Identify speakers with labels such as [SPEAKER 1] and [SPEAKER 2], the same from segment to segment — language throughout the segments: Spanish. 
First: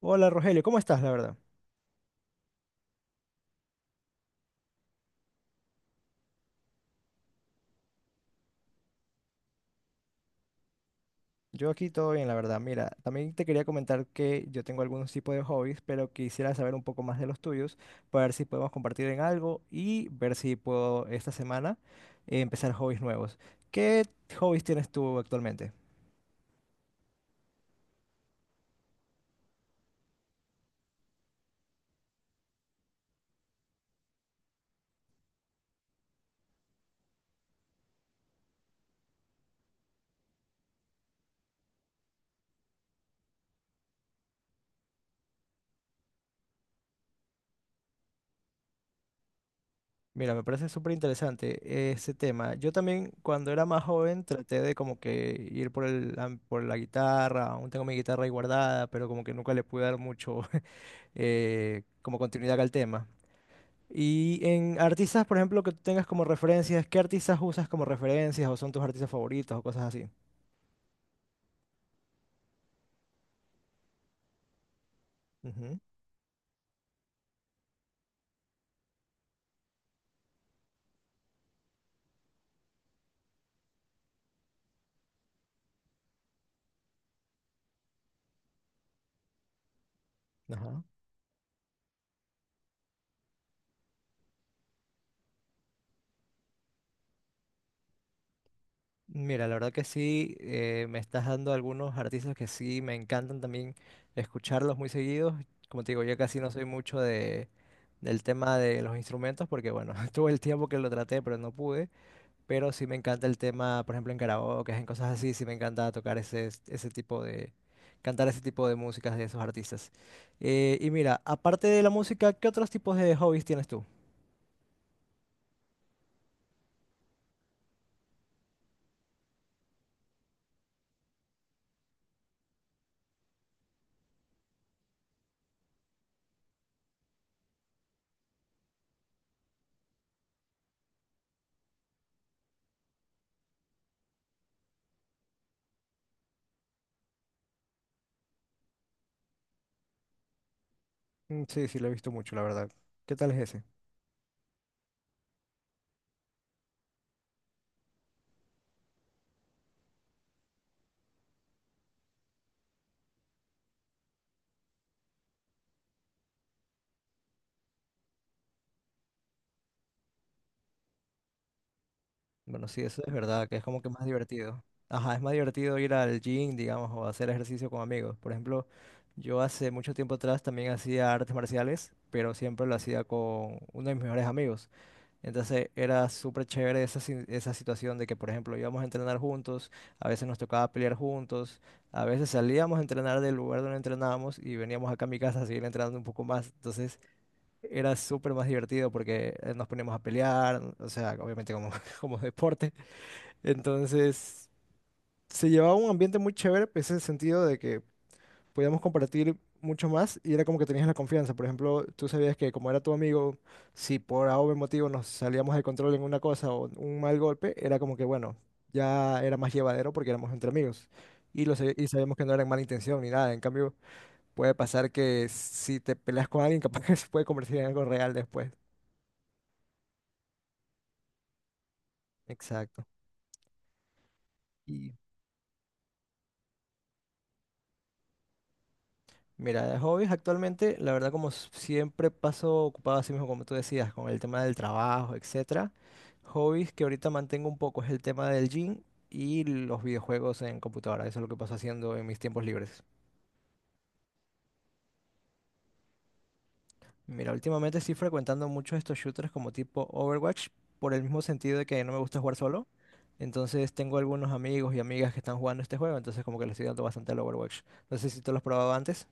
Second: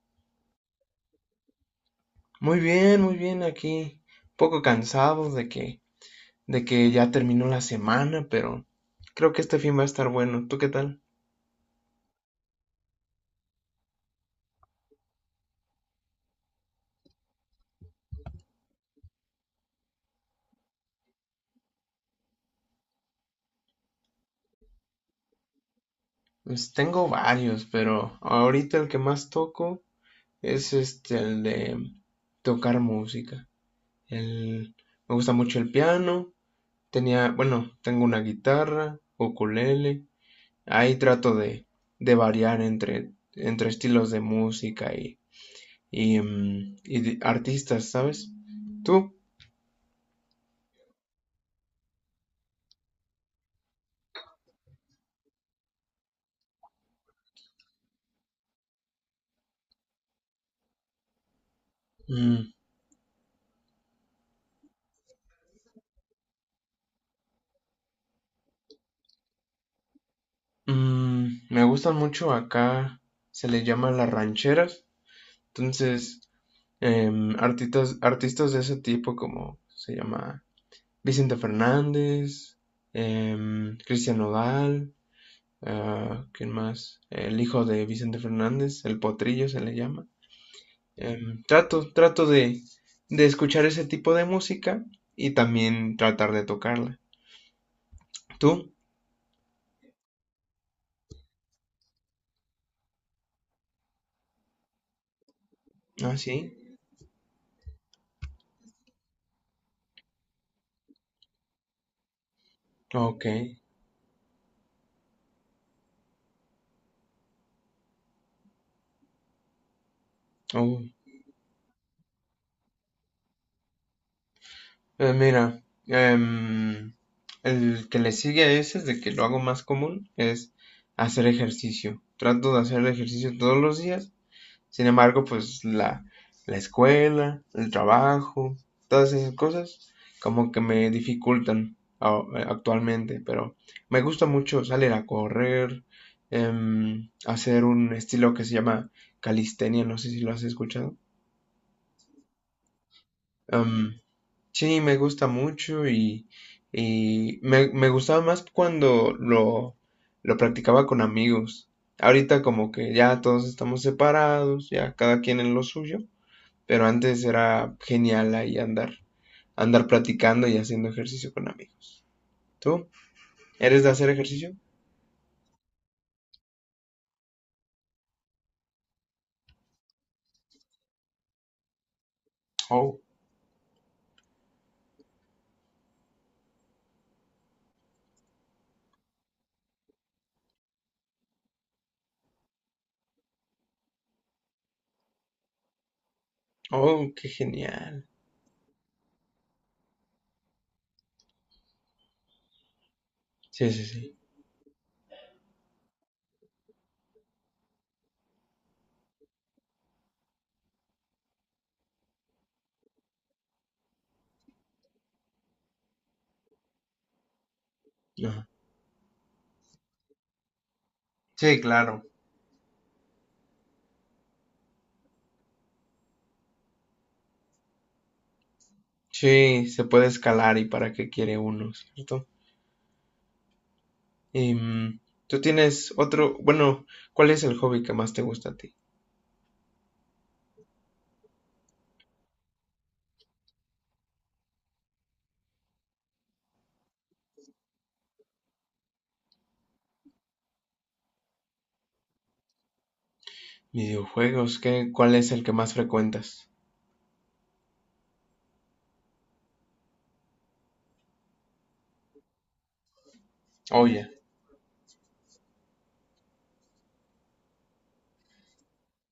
[SPEAKER 1] Hola Rogelio, ¿cómo estás, la verdad?
[SPEAKER 2] Muy bien aquí. Un poco cansado de que ya terminó la semana, pero creo que este fin va a estar bueno. ¿Tú qué tal?
[SPEAKER 1] Yo aquí todo bien, la verdad. Mira, también te quería comentar que yo tengo algunos tipos de hobbies, pero quisiera saber un poco más de los tuyos para ver si podemos compartir en algo y ver si puedo esta semana empezar hobbies nuevos. ¿Qué hobbies tienes tú actualmente?
[SPEAKER 2] Pues tengo varios, pero ahorita el que más toco es este, el de tocar música. El, me gusta mucho el piano. Tenía, bueno, tengo una guitarra, ukulele. Ahí de variar entre estilos de música y y de artistas, ¿sabes? ¿Tú?
[SPEAKER 1] Mira, me parece súper interesante ese tema. Yo también cuando era más joven traté de como que ir por la guitarra, aún tengo mi guitarra ahí guardada, pero como que nunca le pude dar mucho como
[SPEAKER 2] Mm,
[SPEAKER 1] continuidad al tema. Y en artistas, por ejemplo, que tú tengas como referencias, ¿qué artistas usas como referencias o son tus artistas favoritos o cosas así?
[SPEAKER 2] Me gustan mucho acá, se les llama las rancheras.
[SPEAKER 1] Ujú.
[SPEAKER 2] Entonces, artistas de ese tipo como se llama Vicente Fernández, Cristian Nodal, ah, ¿quién más? El hijo de Vicente Fernández, el potrillo se le llama.
[SPEAKER 1] Ajá.
[SPEAKER 2] Trato de escuchar ese tipo de música y también tratar de tocarla. ¿Tú?
[SPEAKER 1] Mira, la verdad que sí, me estás dando algunos artistas que sí me encantan también escucharlos muy seguidos. Como te digo, yo
[SPEAKER 2] Ah,
[SPEAKER 1] casi no soy
[SPEAKER 2] sí.
[SPEAKER 1] mucho del tema de los instrumentos porque, bueno, tuve el tiempo que lo traté, pero no pude. Pero sí me encanta
[SPEAKER 2] Ok.
[SPEAKER 1] el tema, por ejemplo, en karaoke, en cosas así, sí me encanta tocar ese, ese tipo de, cantar ese tipo de músicas de esos artistas. Eh,
[SPEAKER 2] Oh.
[SPEAKER 1] y mira, aparte de la música, ¿qué otros tipos de hobbies tienes tú?
[SPEAKER 2] Mira, em, el que le sigue a ese es de que lo hago más común, es hacer ejercicio. Trato de hacer ejercicio todos los días. Sin embargo, la escuela, el trabajo, todas esas cosas como que me actualmente, pero me gusta mucho salir a correr, hacer un estilo que se llama calistenia, no sé si lo has escuchado.
[SPEAKER 1] Mm, sí, sí, lo he visto mucho, la verdad. ¿Qué tal es ese?
[SPEAKER 2] Em, Sí, me gusta mucho y me gustaba más lo practicaba con amigos. Ahorita como que ya todos estamos separados, ya cada quien en lo suyo, pero antes era genial andar practicando y haciendo ejercicio con amigos.
[SPEAKER 1] Bueno, sí,
[SPEAKER 2] ¿Tú?
[SPEAKER 1] eso es verdad, que es como
[SPEAKER 2] ¿Eres
[SPEAKER 1] que
[SPEAKER 2] de
[SPEAKER 1] más
[SPEAKER 2] hacer ejercicio?
[SPEAKER 1] divertido. Ajá, es más divertido ir al gym, digamos, o hacer ejercicio con amigos. Por ejemplo, yo hace mucho tiempo atrás también hacía artes marciales, pero siempre lo
[SPEAKER 2] Oh,
[SPEAKER 1] hacía con uno de mis mejores amigos. Entonces era súper chévere esa, si- esa situación de que, por ejemplo, íbamos a entrenar juntos, a veces nos tocaba pelear juntos, a veces salíamos a entrenar del lugar donde entrenábamos y veníamos acá a mi casa a seguir entrenando un poco más. Entonces
[SPEAKER 2] oh, qué
[SPEAKER 1] era
[SPEAKER 2] genial.
[SPEAKER 1] súper más divertido porque nos poníamos a pelear, o sea, obviamente como, como deporte.
[SPEAKER 2] Sí, sí, sí.
[SPEAKER 1] Entonces se llevaba un ambiente muy chévere, pues, en el sentido de que podíamos compartir mucho más y era como que tenías la confianza. Por ejemplo, tú sabías que como era tu amigo, si por A o B motivo nos salíamos de control en una cosa o un mal golpe, era como que bueno,
[SPEAKER 2] Ajá.
[SPEAKER 1] ya era más llevadero porque éramos entre amigos. Y, lo,
[SPEAKER 2] Sí,
[SPEAKER 1] sa- y
[SPEAKER 2] claro.
[SPEAKER 1] sabíamos que no era en mala intención ni nada. En cambio, puede pasar que si te peleas con alguien, capaz que se puede convertir en algo real después.
[SPEAKER 2] Sí, se puede escalar y para qué quiere uno, ¿cierto?
[SPEAKER 1] Exacto. Y
[SPEAKER 2] Em, ¿Tú tienes otro? Bueno, ¿cuál es el hobby que más te gusta a ti?
[SPEAKER 1] mira, de hobbies actualmente, la verdad como siempre paso ocupado así mismo como tú decías, con el tema del trabajo, etcétera. Hobbies que ahorita mantengo un poco es el tema del gym y los videojuegos en computadora. Eso es lo que paso haciendo en mis tiempos libres.
[SPEAKER 2] Videojuegos, ¿qué? ¿Cuál es el que más frecuentas?
[SPEAKER 1] Mira, últimamente estoy frecuentando mucho estos shooters como tipo Overwatch, por el mismo sentido de que no me gusta jugar solo. Entonces tengo
[SPEAKER 2] Oye,
[SPEAKER 1] algunos amigos y amigas que están jugando este juego, entonces como que le estoy dando bastante al Overwatch. No sé si tú lo has probado antes.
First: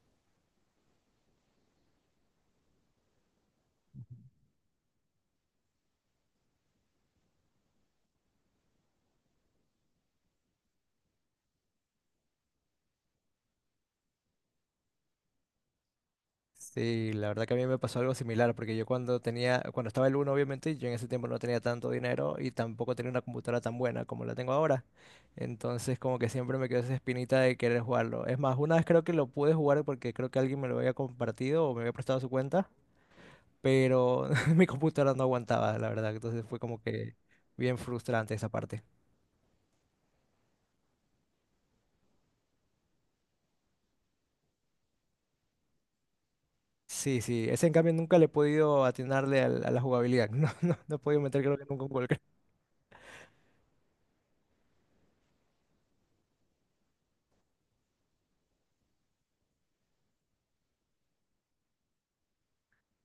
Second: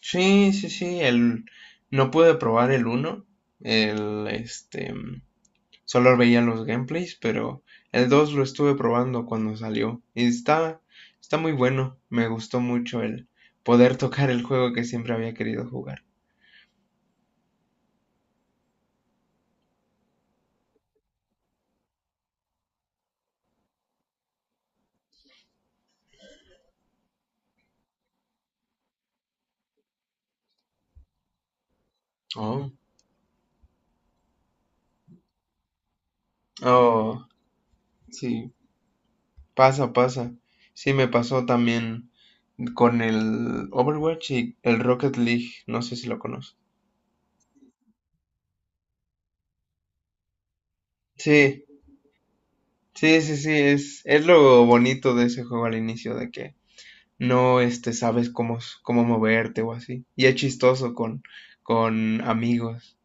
[SPEAKER 2] sí, sí, sí, el no pude probar el uno, el este mm, solo veía los gameplays, pero el 2 lo estuve probando cuando salió y está muy bueno, me gustó mucho el poder tocar el juego que siempre había querido jugar.
[SPEAKER 1] Sí, la verdad que a mí me pasó algo similar, porque yo cuando tenía, cuando estaba el uno, obviamente, yo en ese tiempo no tenía tanto dinero y tampoco tenía una computadora tan buena como la tengo ahora. Entonces, como que siempre me quedó esa espinita de querer jugarlo. Es más, una vez creo que lo pude jugar porque creo que alguien me lo había compartido o me había prestado su cuenta,
[SPEAKER 2] Oh,
[SPEAKER 1] pero mi computadora no aguantaba, la verdad. Entonces fue como que
[SPEAKER 2] oh,
[SPEAKER 1] bien frustrante esa
[SPEAKER 2] sí,
[SPEAKER 1] parte.
[SPEAKER 2] pasa, pasa. Sí, me pasó también con el Overwatch y el Rocket League. No sé si lo conoces.
[SPEAKER 1] Sí, sí, ese en cambio nunca le he podido atinarle a la jugabilidad. No, no, no he podido meter creo que
[SPEAKER 2] Sí,
[SPEAKER 1] nunca un gol.
[SPEAKER 2] sí, sí, sí. Es lo bonito de ese juego al inicio, de que no este, sabes cómo, cómo moverte o así. Y es chistoso con amigos.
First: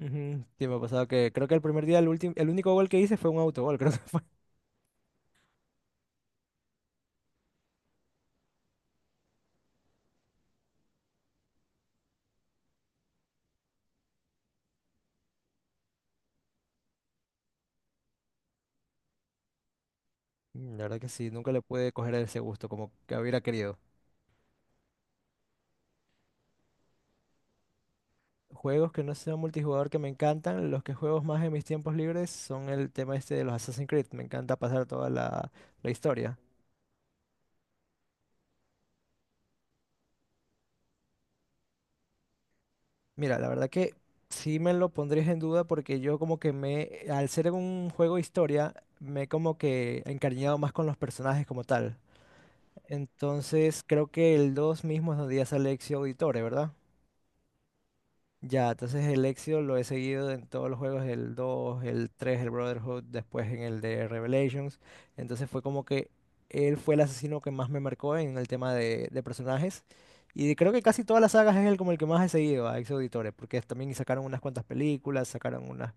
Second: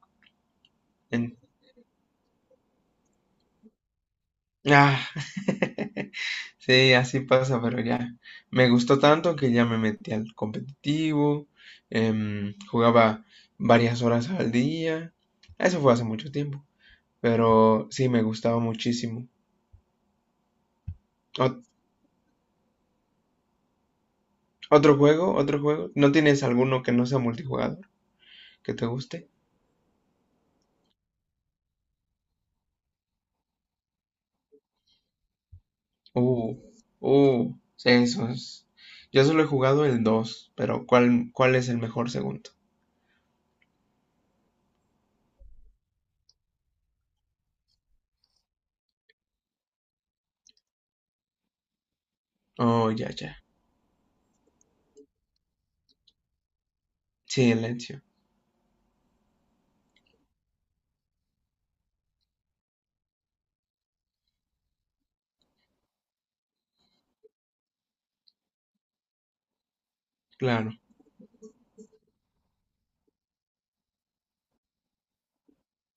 [SPEAKER 1] Ujú. Sí, me ha pasado que
[SPEAKER 2] En-
[SPEAKER 1] creo que el primer día, el último, el único gol que hice fue un autogol, creo que fue.
[SPEAKER 2] Ah. Sí, así pasa, pero ya me gustó tanto que ya me metí al competitivo, jugaba varias horas al día, eso fue hace mucho tiempo, pero sí me gustaba muchísimo.
[SPEAKER 1] La verdad que sí, nunca le
[SPEAKER 2] Ot-
[SPEAKER 1] pude coger ese gusto como que hubiera querido.
[SPEAKER 2] otro juego, ¿no tienes alguno que no sea multijugador que te
[SPEAKER 1] Juegos que no
[SPEAKER 2] guste?
[SPEAKER 1] sean multijugador que me encantan, los que juego más en mis tiempos libres son el tema este de los Assassin's Creed. Me encanta pasar toda la historia.
[SPEAKER 2] Uh, sí, eso es. Yo solo he jugado el 2, pero ¿cuál es el mejor segundo?
[SPEAKER 1] Mira, la verdad que sí me lo pondrías en duda porque yo como que me, al ser un juego historia, me he como que encariñado más con los personajes como tal.
[SPEAKER 2] Oh, ya, ya.
[SPEAKER 1] Entonces creo que el 2 mismo es donde ya sale Ezio Auditore, ¿verdad?
[SPEAKER 2] Silencio,
[SPEAKER 1] Ya, entonces el Exio lo he seguido en todos los juegos, el 2, el 3, el Brotherhood, después en el de Revelations. Entonces fue como que él fue el asesino que más me marcó en el tema de personajes. Y creo
[SPEAKER 2] claro,
[SPEAKER 1] que casi todas las sagas es el como el que más he seguido a Exio Auditore, porque también sacaron unas cuantas películas, sacaron una,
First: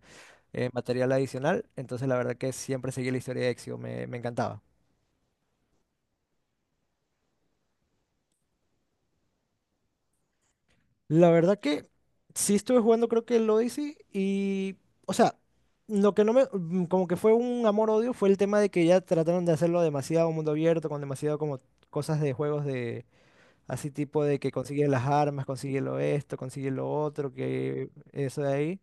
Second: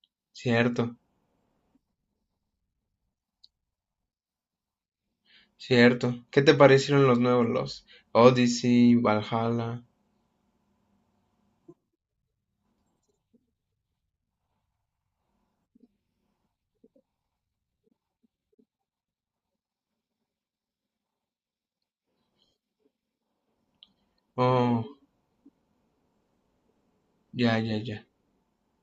[SPEAKER 2] cierto.
[SPEAKER 1] material adicional. Entonces la verdad que siempre seguí la historia de Exio, me encantaba.
[SPEAKER 2] Cierto. ¿Qué te parecieron los nuevos, los Odyssey, Valhalla?
[SPEAKER 1] La verdad que sí estuve jugando creo que el Odyssey y, o sea, lo que no me, como que fue un amor-odio fue el tema de que ya trataron de hacerlo demasiado mundo abierto, con demasiado como cosas de juegos de, así tipo de que
[SPEAKER 2] Oh,
[SPEAKER 1] consigue las armas, consigue lo esto, consigue lo otro,
[SPEAKER 2] ya, ya,
[SPEAKER 1] que
[SPEAKER 2] ya.
[SPEAKER 1] eso de ahí,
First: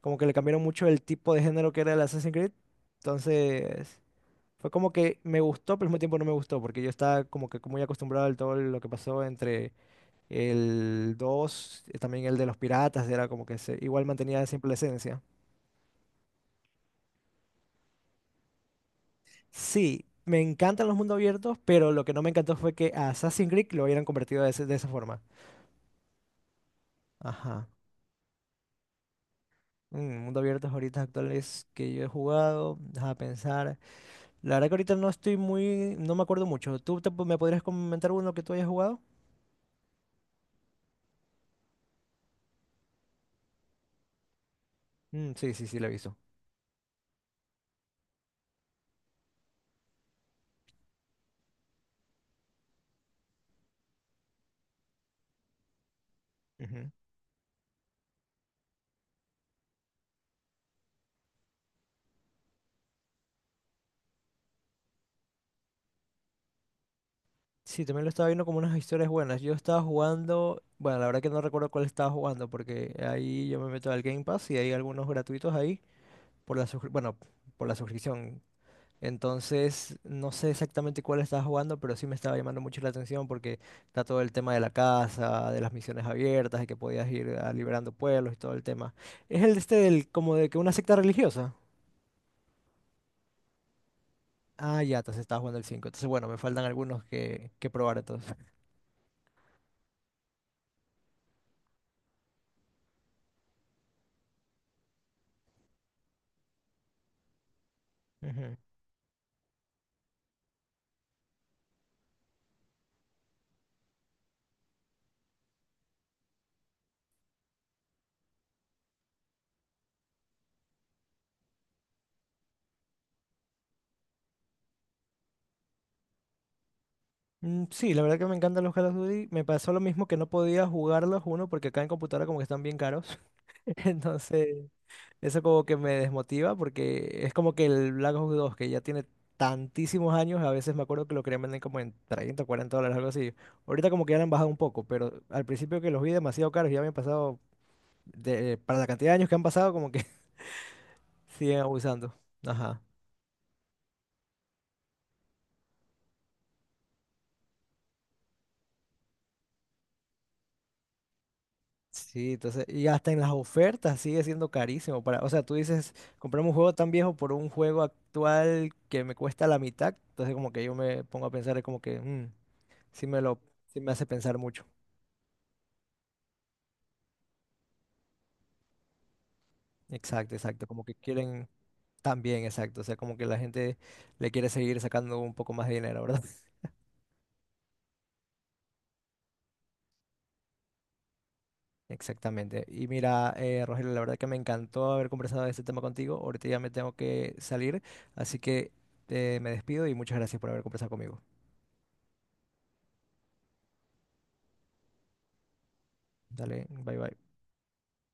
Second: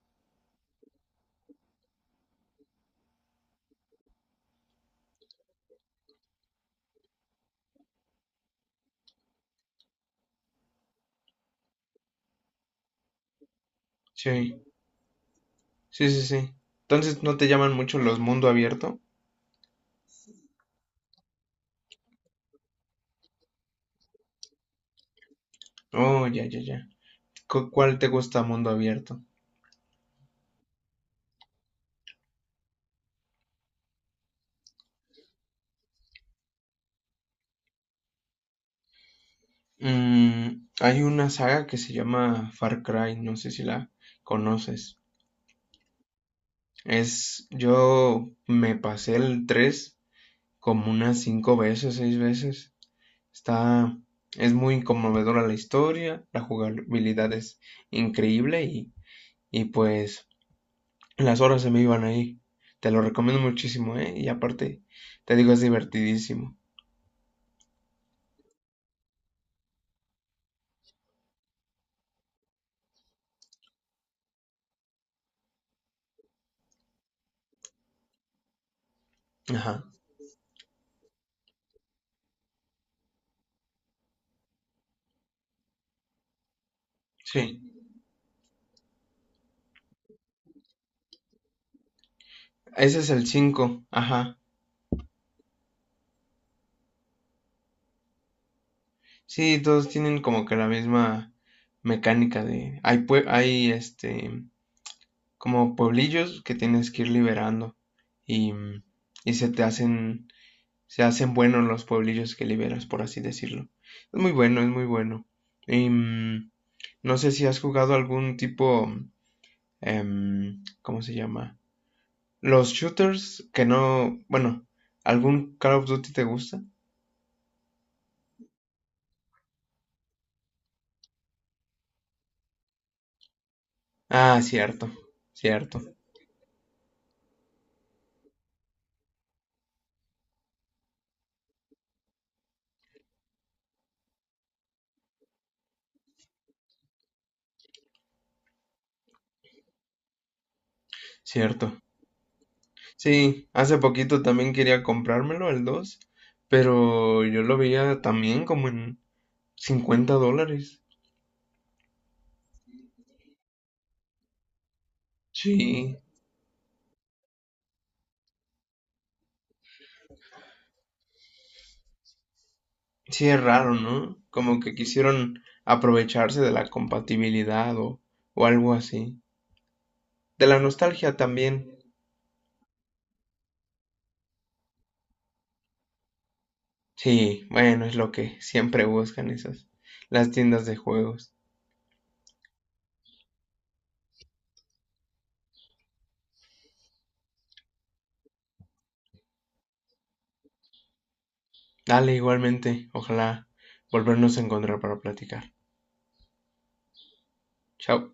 [SPEAKER 1] como que le cambiaron mucho el tipo de género que era el Assassin's Creed, entonces fue como que me gustó, pero al mismo tiempo no me gustó, porque yo estaba como que muy acostumbrado al todo lo que pasó entre el 2 también el de los piratas, era como que se, igual mantenía
[SPEAKER 2] Sí,
[SPEAKER 1] simple esencia.
[SPEAKER 2] sí, sí, sí. Entonces, ¿no te llaman mucho los mundo abierto?
[SPEAKER 1] Sí, me encantan los mundos abiertos, pero lo que no me encantó fue que a Assassin's Creed lo hubieran convertido de esa forma.
[SPEAKER 2] Oh, ya, ya, ya.
[SPEAKER 1] Ajá.
[SPEAKER 2] ¿Cuál te gusta mundo abierto?
[SPEAKER 1] Mundo abiertos ahorita actuales que yo he jugado, deja pensar. La verdad que ahorita no estoy muy, no me acuerdo mucho. ¿Tú me podrías comentar uno que tú hayas jugado?
[SPEAKER 2] Mm, hay una saga que se llama Far Cry, no sé si la conoces.
[SPEAKER 1] Mm, sí, sí, sí, lo he visto.
[SPEAKER 2] Yo me pasé el 3 como unas 5 veces, 6 veces. Está, es muy conmovedora la historia, la jugabilidad es increíble y pues las horas se me iban ahí. Te lo recomiendo muchísimo, ¿eh? Y aparte, te digo, es divertidísimo.
[SPEAKER 1] Sí, también lo estaba viendo como unas historias buenas. Yo estaba jugando, bueno, la verdad que no recuerdo cuál estaba jugando porque ahí yo me meto al Game Pass y hay algunos gratuitos ahí por la bueno, por la suscripción.
[SPEAKER 2] Ajá.
[SPEAKER 1] Entonces, no sé exactamente cuál estaba jugando, pero sí me estaba llamando mucho la atención porque está todo el tema de la casa, de las misiones abiertas, y que podías ir
[SPEAKER 2] Sí.
[SPEAKER 1] liberando pueblos y todo el tema. Es el este del como de que una secta religiosa.
[SPEAKER 2] Ese es el cinco. Ajá.
[SPEAKER 1] Ah, ya, entonces estaba jugando el 5. Entonces, bueno, me faltan algunos que probar entonces.
[SPEAKER 2] Sí, todos tienen como que la misma mecánica de... hay este, como pueblillos que tienes que ir liberando y,
[SPEAKER 1] Ujú.
[SPEAKER 2] y se te hacen se hacen buenos los pueblillos que liberas, por así decirlo. Es muy bueno, es muy bueno. Em, no sé si has jugado algún tipo, ¿cómo se llama? Los shooters que no, bueno, ¿algún Call of Duty te gusta?
[SPEAKER 1] Mm, sí, la verdad que me encantan los Call of Duty. Me pasó lo mismo que no podía jugarlos uno porque acá en computadora como que están bien caros.
[SPEAKER 2] Ah,
[SPEAKER 1] Entonces,
[SPEAKER 2] cierto,
[SPEAKER 1] eso como que
[SPEAKER 2] cierto,
[SPEAKER 1] me desmotiva porque es como que el Black Ops 2 que ya tiene tantísimos años, a veces me acuerdo que lo querían vender como en 30 o dólares, algo así. Ahorita como que ya lo han bajado un poco, pero al principio que los vi demasiado caros, ya me han pasado, de, para la cantidad de años que han pasado, como que siguen
[SPEAKER 2] cierto.
[SPEAKER 1] abusando. Ajá.
[SPEAKER 2] Sí, hace poquito también quería comprármelo, el dos, pero yo lo veía también como en $50.
[SPEAKER 1] Sí, entonces, y hasta en las ofertas sigue siendo carísimo para, o sea, tú dices,
[SPEAKER 2] Sí,
[SPEAKER 1] comprarme un juego tan viejo por un juego actual que me cuesta la mitad, entonces como que yo me pongo a pensar, es como que, sí me
[SPEAKER 2] sí, es
[SPEAKER 1] lo,
[SPEAKER 2] raro,
[SPEAKER 1] sí me hace
[SPEAKER 2] ¿no?
[SPEAKER 1] pensar
[SPEAKER 2] Como
[SPEAKER 1] mucho.
[SPEAKER 2] que quisieron aprovecharse de la compatibilidad o algo así.
[SPEAKER 1] Exacto,
[SPEAKER 2] De la
[SPEAKER 1] exacto, como que
[SPEAKER 2] nostalgia
[SPEAKER 1] quieren
[SPEAKER 2] también.
[SPEAKER 1] también, exacto, o sea, como que la gente le quiere seguir sacando un poco más de dinero, ¿verdad?
[SPEAKER 2] Sí, bueno, es lo que siempre buscan esas, las tiendas de juegos.
[SPEAKER 1] Exactamente. Y mira, Rogelio, la verdad que me encantó haber conversado de este tema contigo, ahorita ya me tengo que salir, así que me despido y muchas gracias por haber conversado conmigo.
[SPEAKER 2] Dale, igualmente, ojalá volvernos a encontrar para platicar.
[SPEAKER 1] Dale, bye bye.
[SPEAKER 2] Chao.